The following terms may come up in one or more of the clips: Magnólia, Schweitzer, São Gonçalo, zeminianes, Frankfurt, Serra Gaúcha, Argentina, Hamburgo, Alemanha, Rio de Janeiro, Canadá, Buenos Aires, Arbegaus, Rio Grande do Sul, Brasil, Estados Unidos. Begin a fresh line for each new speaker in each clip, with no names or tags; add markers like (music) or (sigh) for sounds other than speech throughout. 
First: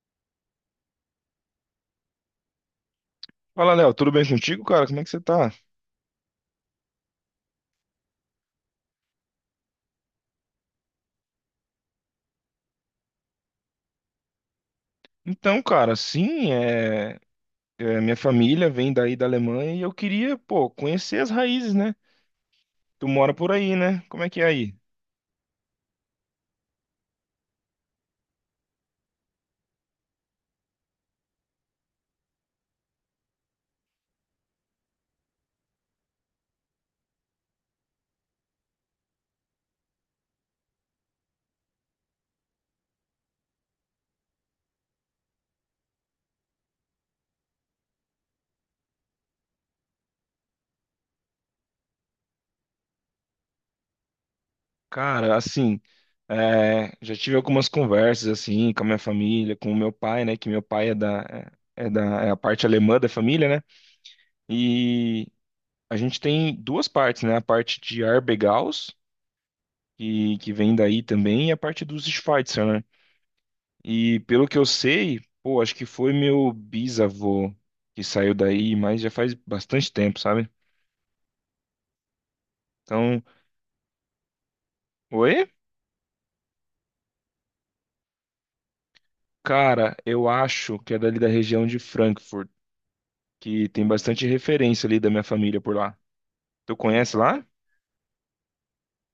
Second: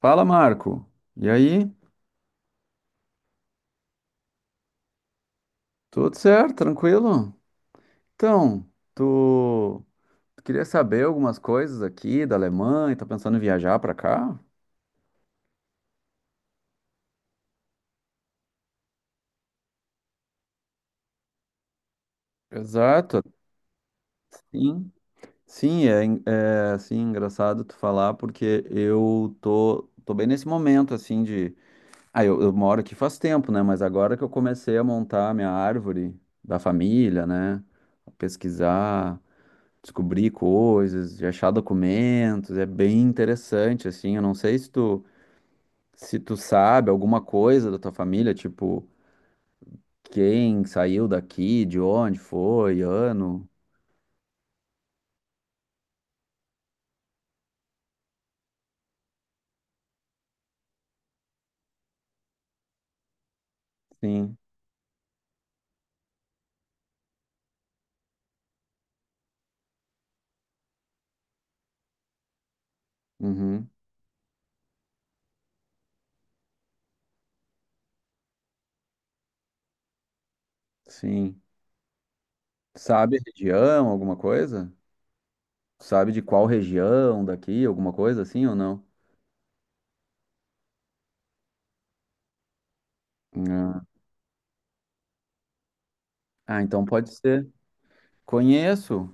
Fala, Marco. E aí?
Fala, Léo, tudo bem contigo, cara? Como é que você tá?
Tudo certo? Tranquilo? Então, tu tu queria saber algumas coisas aqui da Alemanha? Tá pensando em viajar pra cá?
Então, cara, sim, minha família vem daí da Alemanha e eu queria, pô, conhecer as raízes, né? Tu
Exato,
mora por aí, né? Como é que é aí?
sim. Sim, é, é assim, engraçado tu falar, porque eu tô bem nesse momento, assim, de... Ah, eu moro aqui faz tempo, né? Mas agora que eu comecei a montar a minha árvore da família, né? Pesquisar, descobrir coisas, de achar documentos, é bem interessante, assim, eu não sei se tu, se tu sabe alguma coisa da tua família, tipo, quem saiu daqui, de onde foi, ano,
Cara, assim, é, já tive algumas conversas, assim, com a minha família, com o meu pai, né? Que meu pai é a parte alemã da família, né?
sim,
E a gente tem duas partes, né? A parte de Arbegaus, que vem daí também, e a parte dos Schweitzer, né?
uhum,
E pelo que eu sei, pô, acho que foi meu bisavô que saiu daí, mas já faz bastante tempo, sabe?
sim, sabe a
Então,
região, alguma coisa?
oi?
Sabe de qual região daqui, alguma coisa assim ou não?
Cara, eu acho que é dali da região de Frankfurt, que
Ah,
tem bastante referência ali da minha família por lá.
ah,
Tu
então pode
conhece lá?
ser, conheço.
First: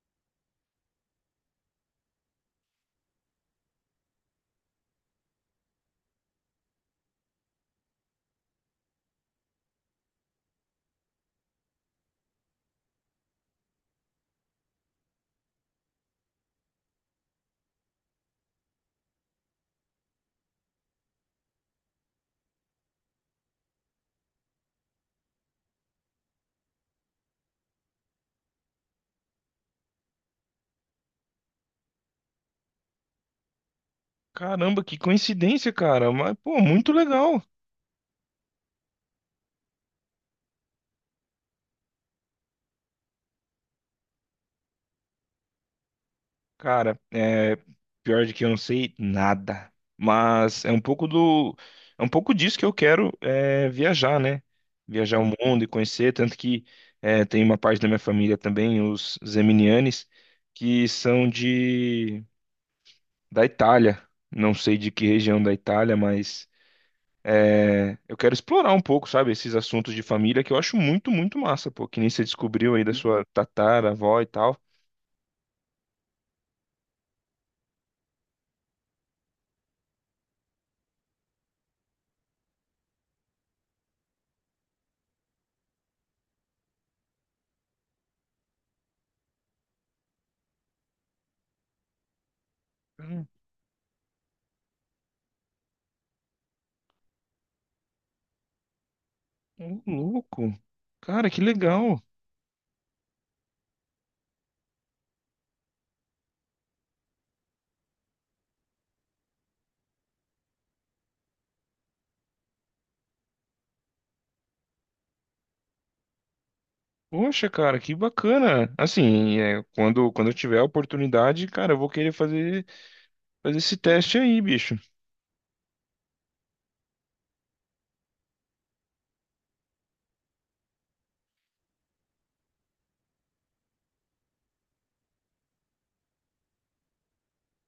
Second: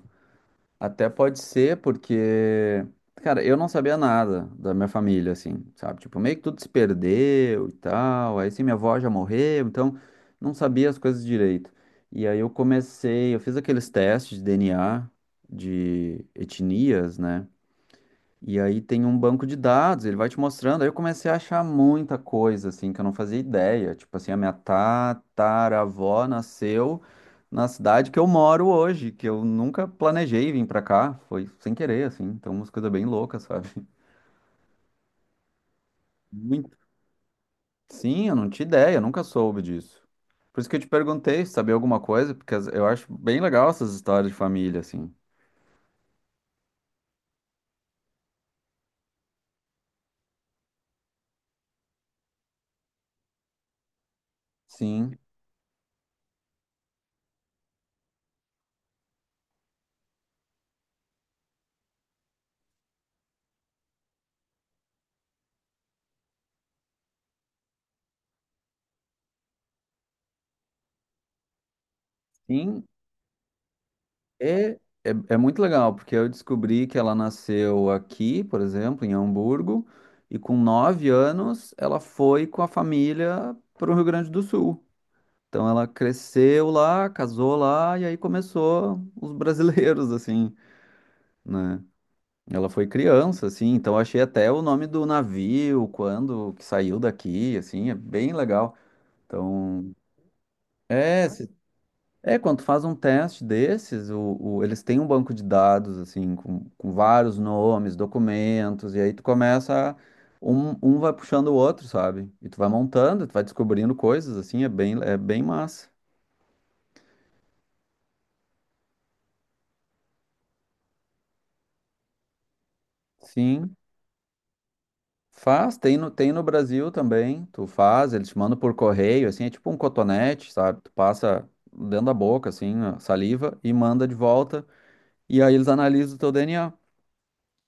Até pode ser, porque, cara, eu não sabia nada da minha família, assim, sabe? Tipo, meio que tudo se perdeu e tal. Aí, sim, minha avó já morreu, então não sabia as coisas direito. E aí eu comecei, eu fiz aqueles testes de DNA, de etnias, né? E aí tem um banco de dados, ele vai te mostrando. Aí eu comecei a achar muita coisa, assim, que eu não fazia ideia. Tipo assim, a minha tataravó nasceu na cidade que eu moro hoje, que eu nunca planejei vir pra cá. Foi sem querer, assim. Então, umas coisas bem loucas, (laughs) sabe?
Caramba, que coincidência, cara. Mas, pô,
Muito.
muito legal.
Sim, eu não tinha ideia, eu nunca soube disso. Por isso que eu te perguntei se sabia alguma coisa, porque eu acho bem legal essas histórias de família, assim.
Cara, é pior de que eu não sei nada, mas é um pouco do, é um pouco disso que eu quero é, viajar, né?
Sim.
Viajar o mundo e conhecer, tanto que é, tem uma parte da minha família também, os zeminianes, que são de da Itália. Não sei de que região da Itália, mas é, eu quero explorar um pouco, sabe, esses assuntos de família que eu acho muito, muito massa, pô. Que nem você descobriu
Sim,
aí da sua tataravó e tal.
É, é, é muito legal, porque eu descobri que ela nasceu aqui, por exemplo, em Hamburgo, e com 9 anos ela foi com a família para o Rio Grande do Sul. Então ela cresceu lá, casou lá, e aí começou os brasileiros, (laughs) assim, né? Ela foi
Cara,
criança, assim, então eu achei até o nome do navio, quando que saiu daqui, assim, é bem legal.
ô
Então,
louco.
é,
Cara, que legal.
é, quando tu faz um teste desses, eles têm um banco de dados, assim, com vários nomes, documentos, e aí tu começa, um vai puxando o outro, sabe? E tu vai montando, tu vai descobrindo coisas, assim, é bem massa.
Poxa, cara, que bacana. Assim, é, quando eu tiver a oportunidade, cara, eu vou querer fazer, fazer
Sim,
esse teste aí, bicho.
faz, tem no Brasil também, tu faz, eles te mandam por correio, assim, é tipo um cotonete, sabe? Tu passa dentro da boca, assim, a saliva, e manda de volta, e aí eles analisam o teu DNA.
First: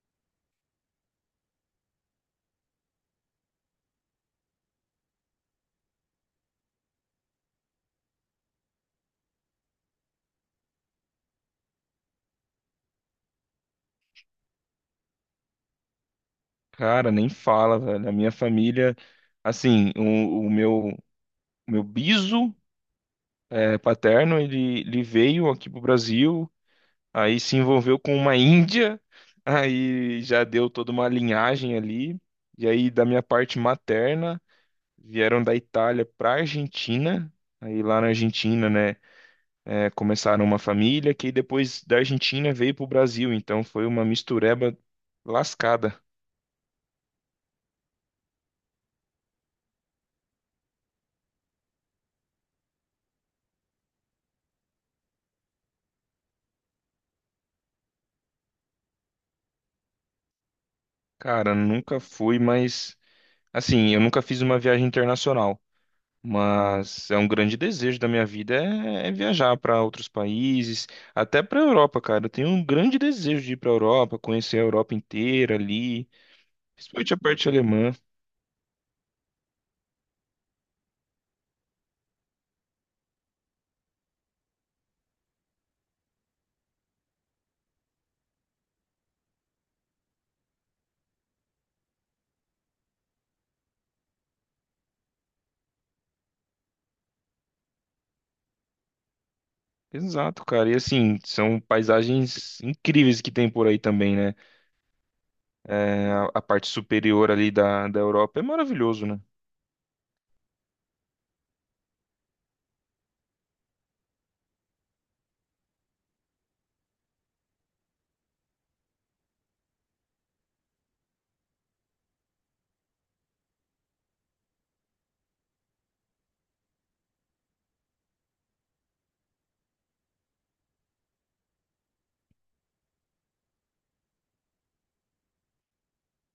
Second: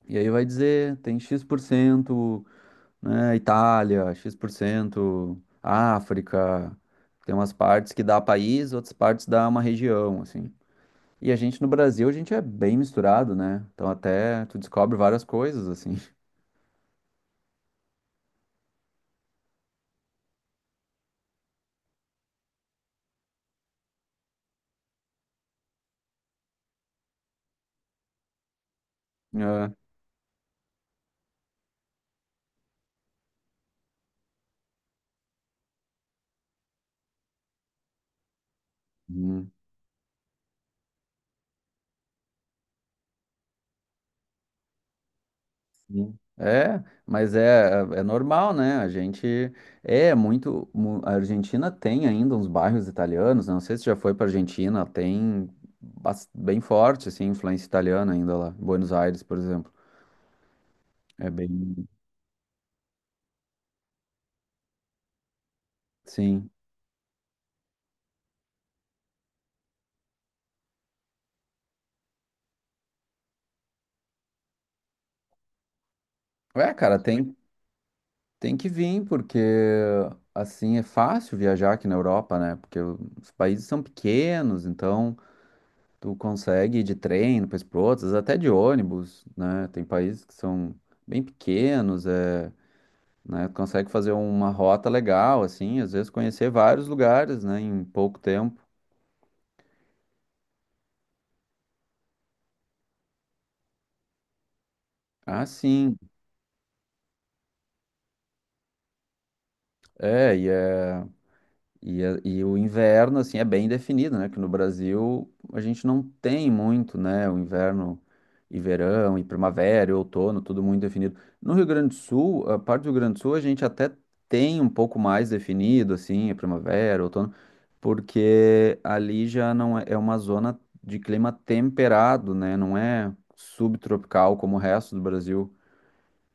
E aí vai dizer, tem X% né, Itália, X%, por cento, África. Tem umas partes que dá país, outras partes dá uma região, assim. E a gente no Brasil, a gente é bem misturado, né? Então até tu descobre várias coisas, assim. (laughs)
Cara, nem fala, velho. A minha família, assim, o meu biso é, paterno, ele veio aqui pro Brasil, aí se envolveu com uma índia, (laughs)
É,
aí já deu toda uma linhagem ali. E aí, da minha parte materna, vieram da Itália pra Argentina. Aí lá na Argentina, né?
uhum.
É, começaram uma família que depois da Argentina veio para o Brasil, então foi uma mistureba lascada.
Sim. É, mas é, é normal, né? A gente é muito. A Argentina tem ainda uns bairros italianos, né? Não sei se já foi pra Argentina, tem bem forte, assim, influência italiana ainda lá. Buenos Aires, por exemplo. É bem.
Cara, nunca fui, mas assim, eu nunca fiz uma viagem internacional,
Sim.
mas é um grande desejo da minha vida é viajar para outros países, até para a Europa, cara. Eu tenho um grande desejo de ir para a Europa, conhecer a Europa inteira ali,
Ué, cara,
principalmente a
tem,
parte alemã.
tem que vir, porque assim é fácil viajar aqui na Europa, né? Porque os países são pequenos, então tu consegue ir de trem, depois para outros, até de ônibus, né? Tem países que são bem pequenos, é, né? Tu consegue fazer uma rota legal, assim, às vezes conhecer vários lugares, né, em pouco tempo.
Exato, cara. E assim, são paisagens incríveis que tem por aí também, né?
Ah, sim.
É, a parte superior ali da Europa é maravilhoso, né?
É, e é. E, e o inverno, assim, é bem definido, né? Que no Brasil a gente não tem muito, né? O inverno e verão, e primavera, e outono, tudo muito definido. No Rio Grande do Sul, a parte do Rio Grande do Sul a gente até tem um pouco mais definido, assim, a primavera, outono, porque ali já não é, é uma zona de clima temperado, né? Não é subtropical como o resto do Brasil.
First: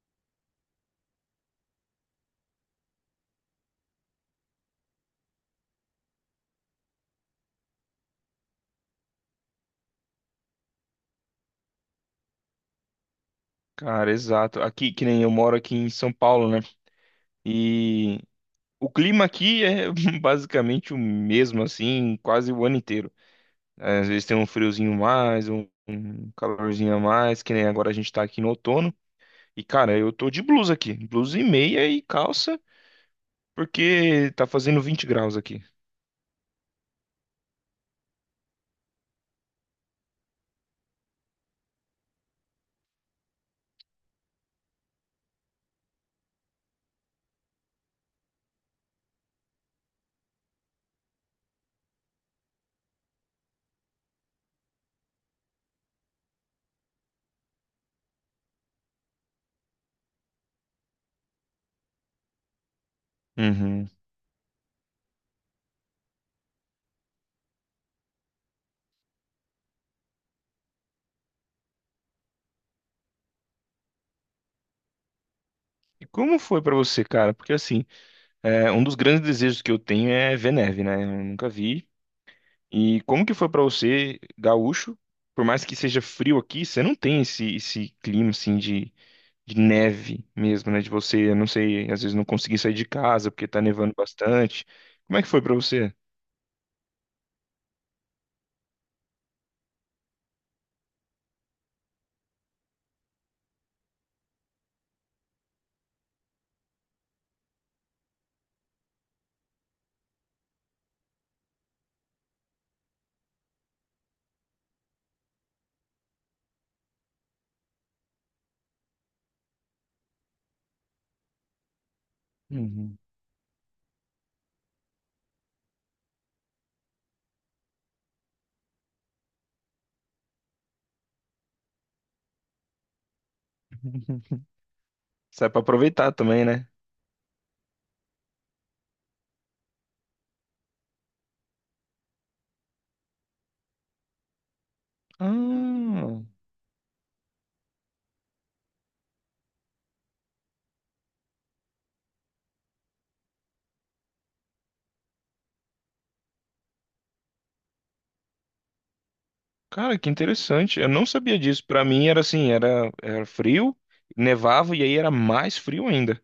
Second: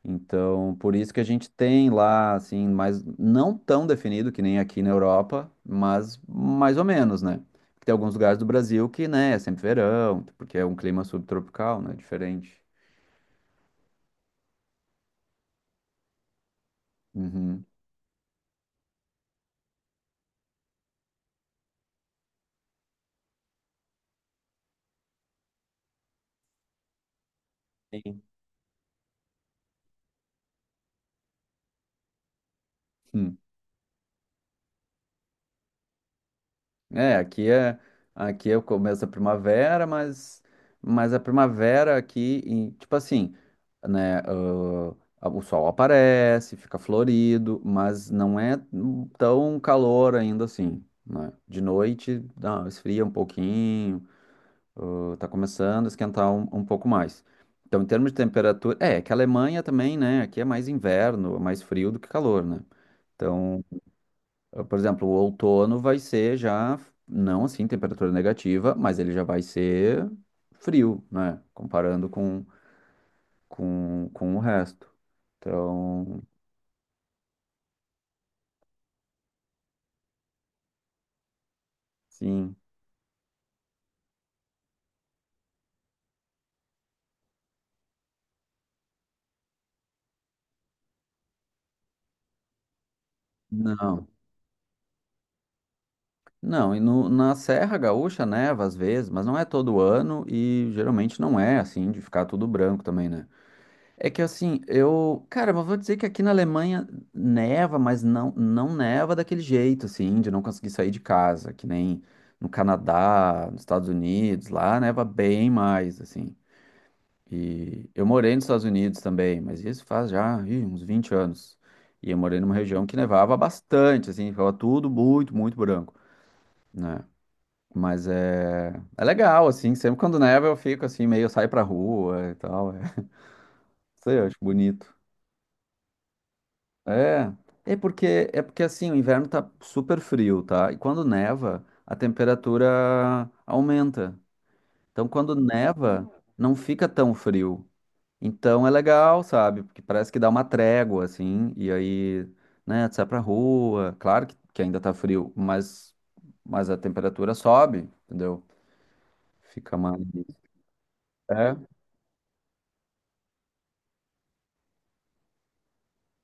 Então, por isso que a gente tem lá, assim, mas não tão definido que nem aqui na Europa, mas mais ou menos, né? Tem alguns lugares do Brasil que, né, é sempre verão, porque é um clima subtropical, né? Diferente.
Cara, exato. Aqui, que nem eu moro aqui em São Paulo, né?
Uhum.
E o clima aqui é (laughs) basicamente o mesmo, assim, quase o ano inteiro. É, às vezes tem um friozinho mais, um calorzinho a mais, que nem agora a gente
Sim.
tá aqui no outono. E, cara, eu tô de blusa aqui, blusa e meia e calça, porque tá fazendo 20 graus aqui.
É, aqui é o começo da primavera, mas a primavera aqui, tipo assim, né, o sol aparece, fica florido, mas não é tão calor ainda assim, né? De noite, dá, esfria um pouquinho, tá começando a esquentar um pouco mais. Então, em termos de temperatura, é, que a Alemanha também, né, aqui é mais inverno, é mais frio do que calor, né? Então,
Uhum.
por exemplo, o outono vai ser já, não assim, temperatura negativa, mas ele já vai ser frio, né? Comparando com o resto.
E
Então,
como foi pra você, cara? Porque assim, é, um dos grandes desejos que eu tenho é ver neve, né? Eu nunca vi.
sim.
E como que foi pra você, gaúcho? Por mais que seja frio aqui, você não tem esse, clima assim de neve mesmo, né? De você, eu não sei, às vezes não conseguir sair de casa porque tá nevando
Não.
bastante. Como é que foi pra você?
Não, e no, na Serra Gaúcha neva às vezes, mas não é todo ano e geralmente não é assim, de ficar tudo branco também, né? É que assim, eu, cara, mas vou dizer que aqui na Alemanha neva, mas não neva daquele jeito, assim, de não conseguir sair de casa, que nem no Canadá, nos Estados Unidos, lá neva bem mais, assim. E eu morei nos Estados Unidos também, mas isso faz já, ih, uns 20 anos. E eu morei numa região que
Uhum.
nevava bastante, assim, ficava tudo muito, muito branco, né? Mas é, é legal, assim, sempre quando neva eu fico assim, meio eu saio pra rua e tal, é, (laughs) não sei, eu acho
(laughs)
bonito.
Sai pra aproveitar também, né?
É, é porque assim, o inverno tá super frio, tá? E quando neva, a temperatura aumenta. Então, quando neva,
Ah,
não fica tão frio. Então é legal, sabe? Porque parece que dá uma trégua, assim, e aí, né, tu sai pra rua. Claro que ainda tá frio, mas a temperatura sobe, entendeu? Fica
cara,
mais.
que interessante. Eu não sabia disso.
É.
Pra mim era assim, era frio, nevava e aí era mais frio ainda.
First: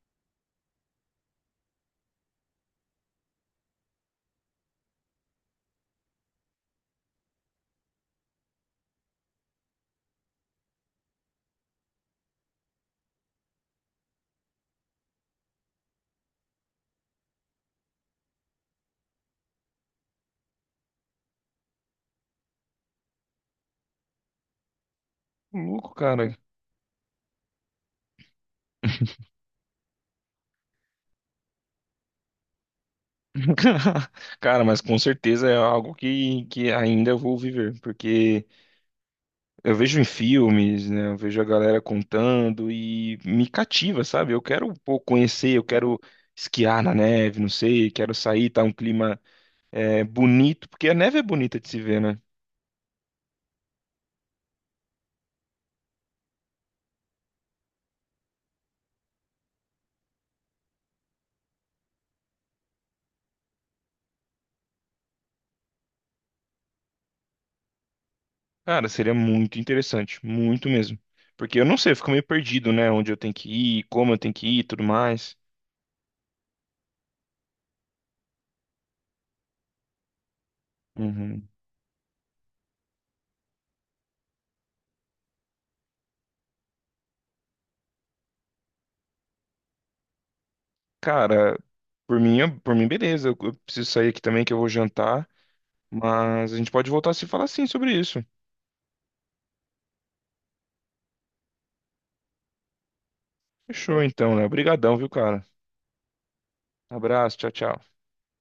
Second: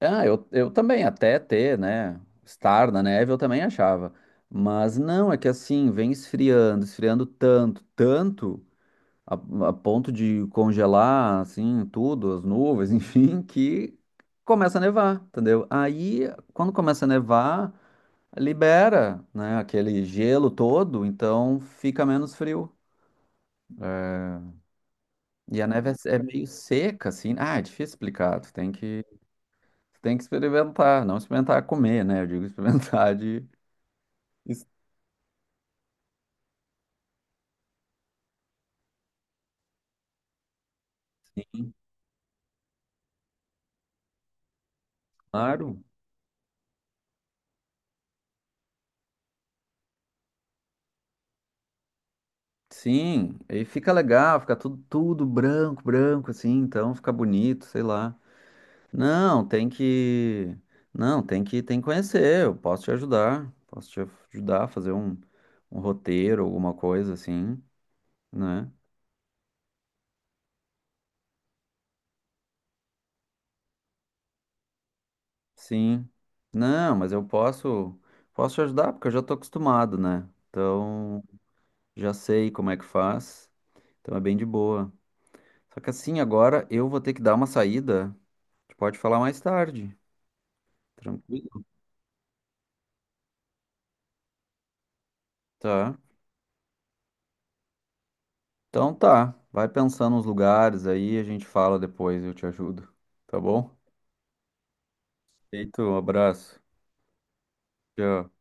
Ah, eu também, até ter, né? Estar na neve, eu também achava. Mas não, é que assim, vem esfriando, esfriando tanto, tanto, a, a ponto de congelar, assim, tudo, as nuvens, (laughs) enfim, que começa a nevar, entendeu? Aí, quando começa a nevar, libera, né, aquele gelo todo, então fica menos frio. E a neve
Louco,
é, é
cara.
meio seca, assim. Ah, é difícil explicar, tu tem que experimentar, não experimentar comer, né? Eu digo (laughs) experimentar de.
(laughs) Cara,
Isso,
mas com certeza é algo que ainda eu vou viver, porque eu vejo em filmes, né? Eu vejo a galera contando e me cativa, sabe? Eu quero, pô, conhecer, eu
claro,
quero esquiar na neve, não sei, quero sair, tá um clima é, bonito, porque a neve é bonita de se ver, né?
sim. Aí fica legal, fica tudo, tudo branco, branco, assim, então fica bonito, sei lá. Não, tem que. Não, tem que conhecer. Eu posso te ajudar. Posso te ajudar a fazer um, um roteiro, alguma coisa assim, né?
Cara, seria muito interessante, muito mesmo. Porque eu não sei, eu fico meio perdido, né? Onde eu tenho que ir, como eu tenho que ir, e tudo mais.
Sim. Não, mas eu posso, posso te ajudar porque eu já tô acostumado, né? Então,
Uhum.
já sei como é que faz. Então é bem de boa. Só que assim, agora eu vou ter que dar uma saída. A gente pode falar mais tarde.
Cara,
Tranquilo.
por mim, beleza. Eu preciso sair aqui também que eu vou jantar.
Tá.
Mas a gente pode voltar a se falar sim sobre isso.
Então tá. Vai pensando nos lugares aí, a gente fala depois, eu te ajudo. Tá bom?
Fechou então, né? Obrigadão, viu, cara?
Feito, um abraço.
Abraço, tchau, tchau.
Tchau.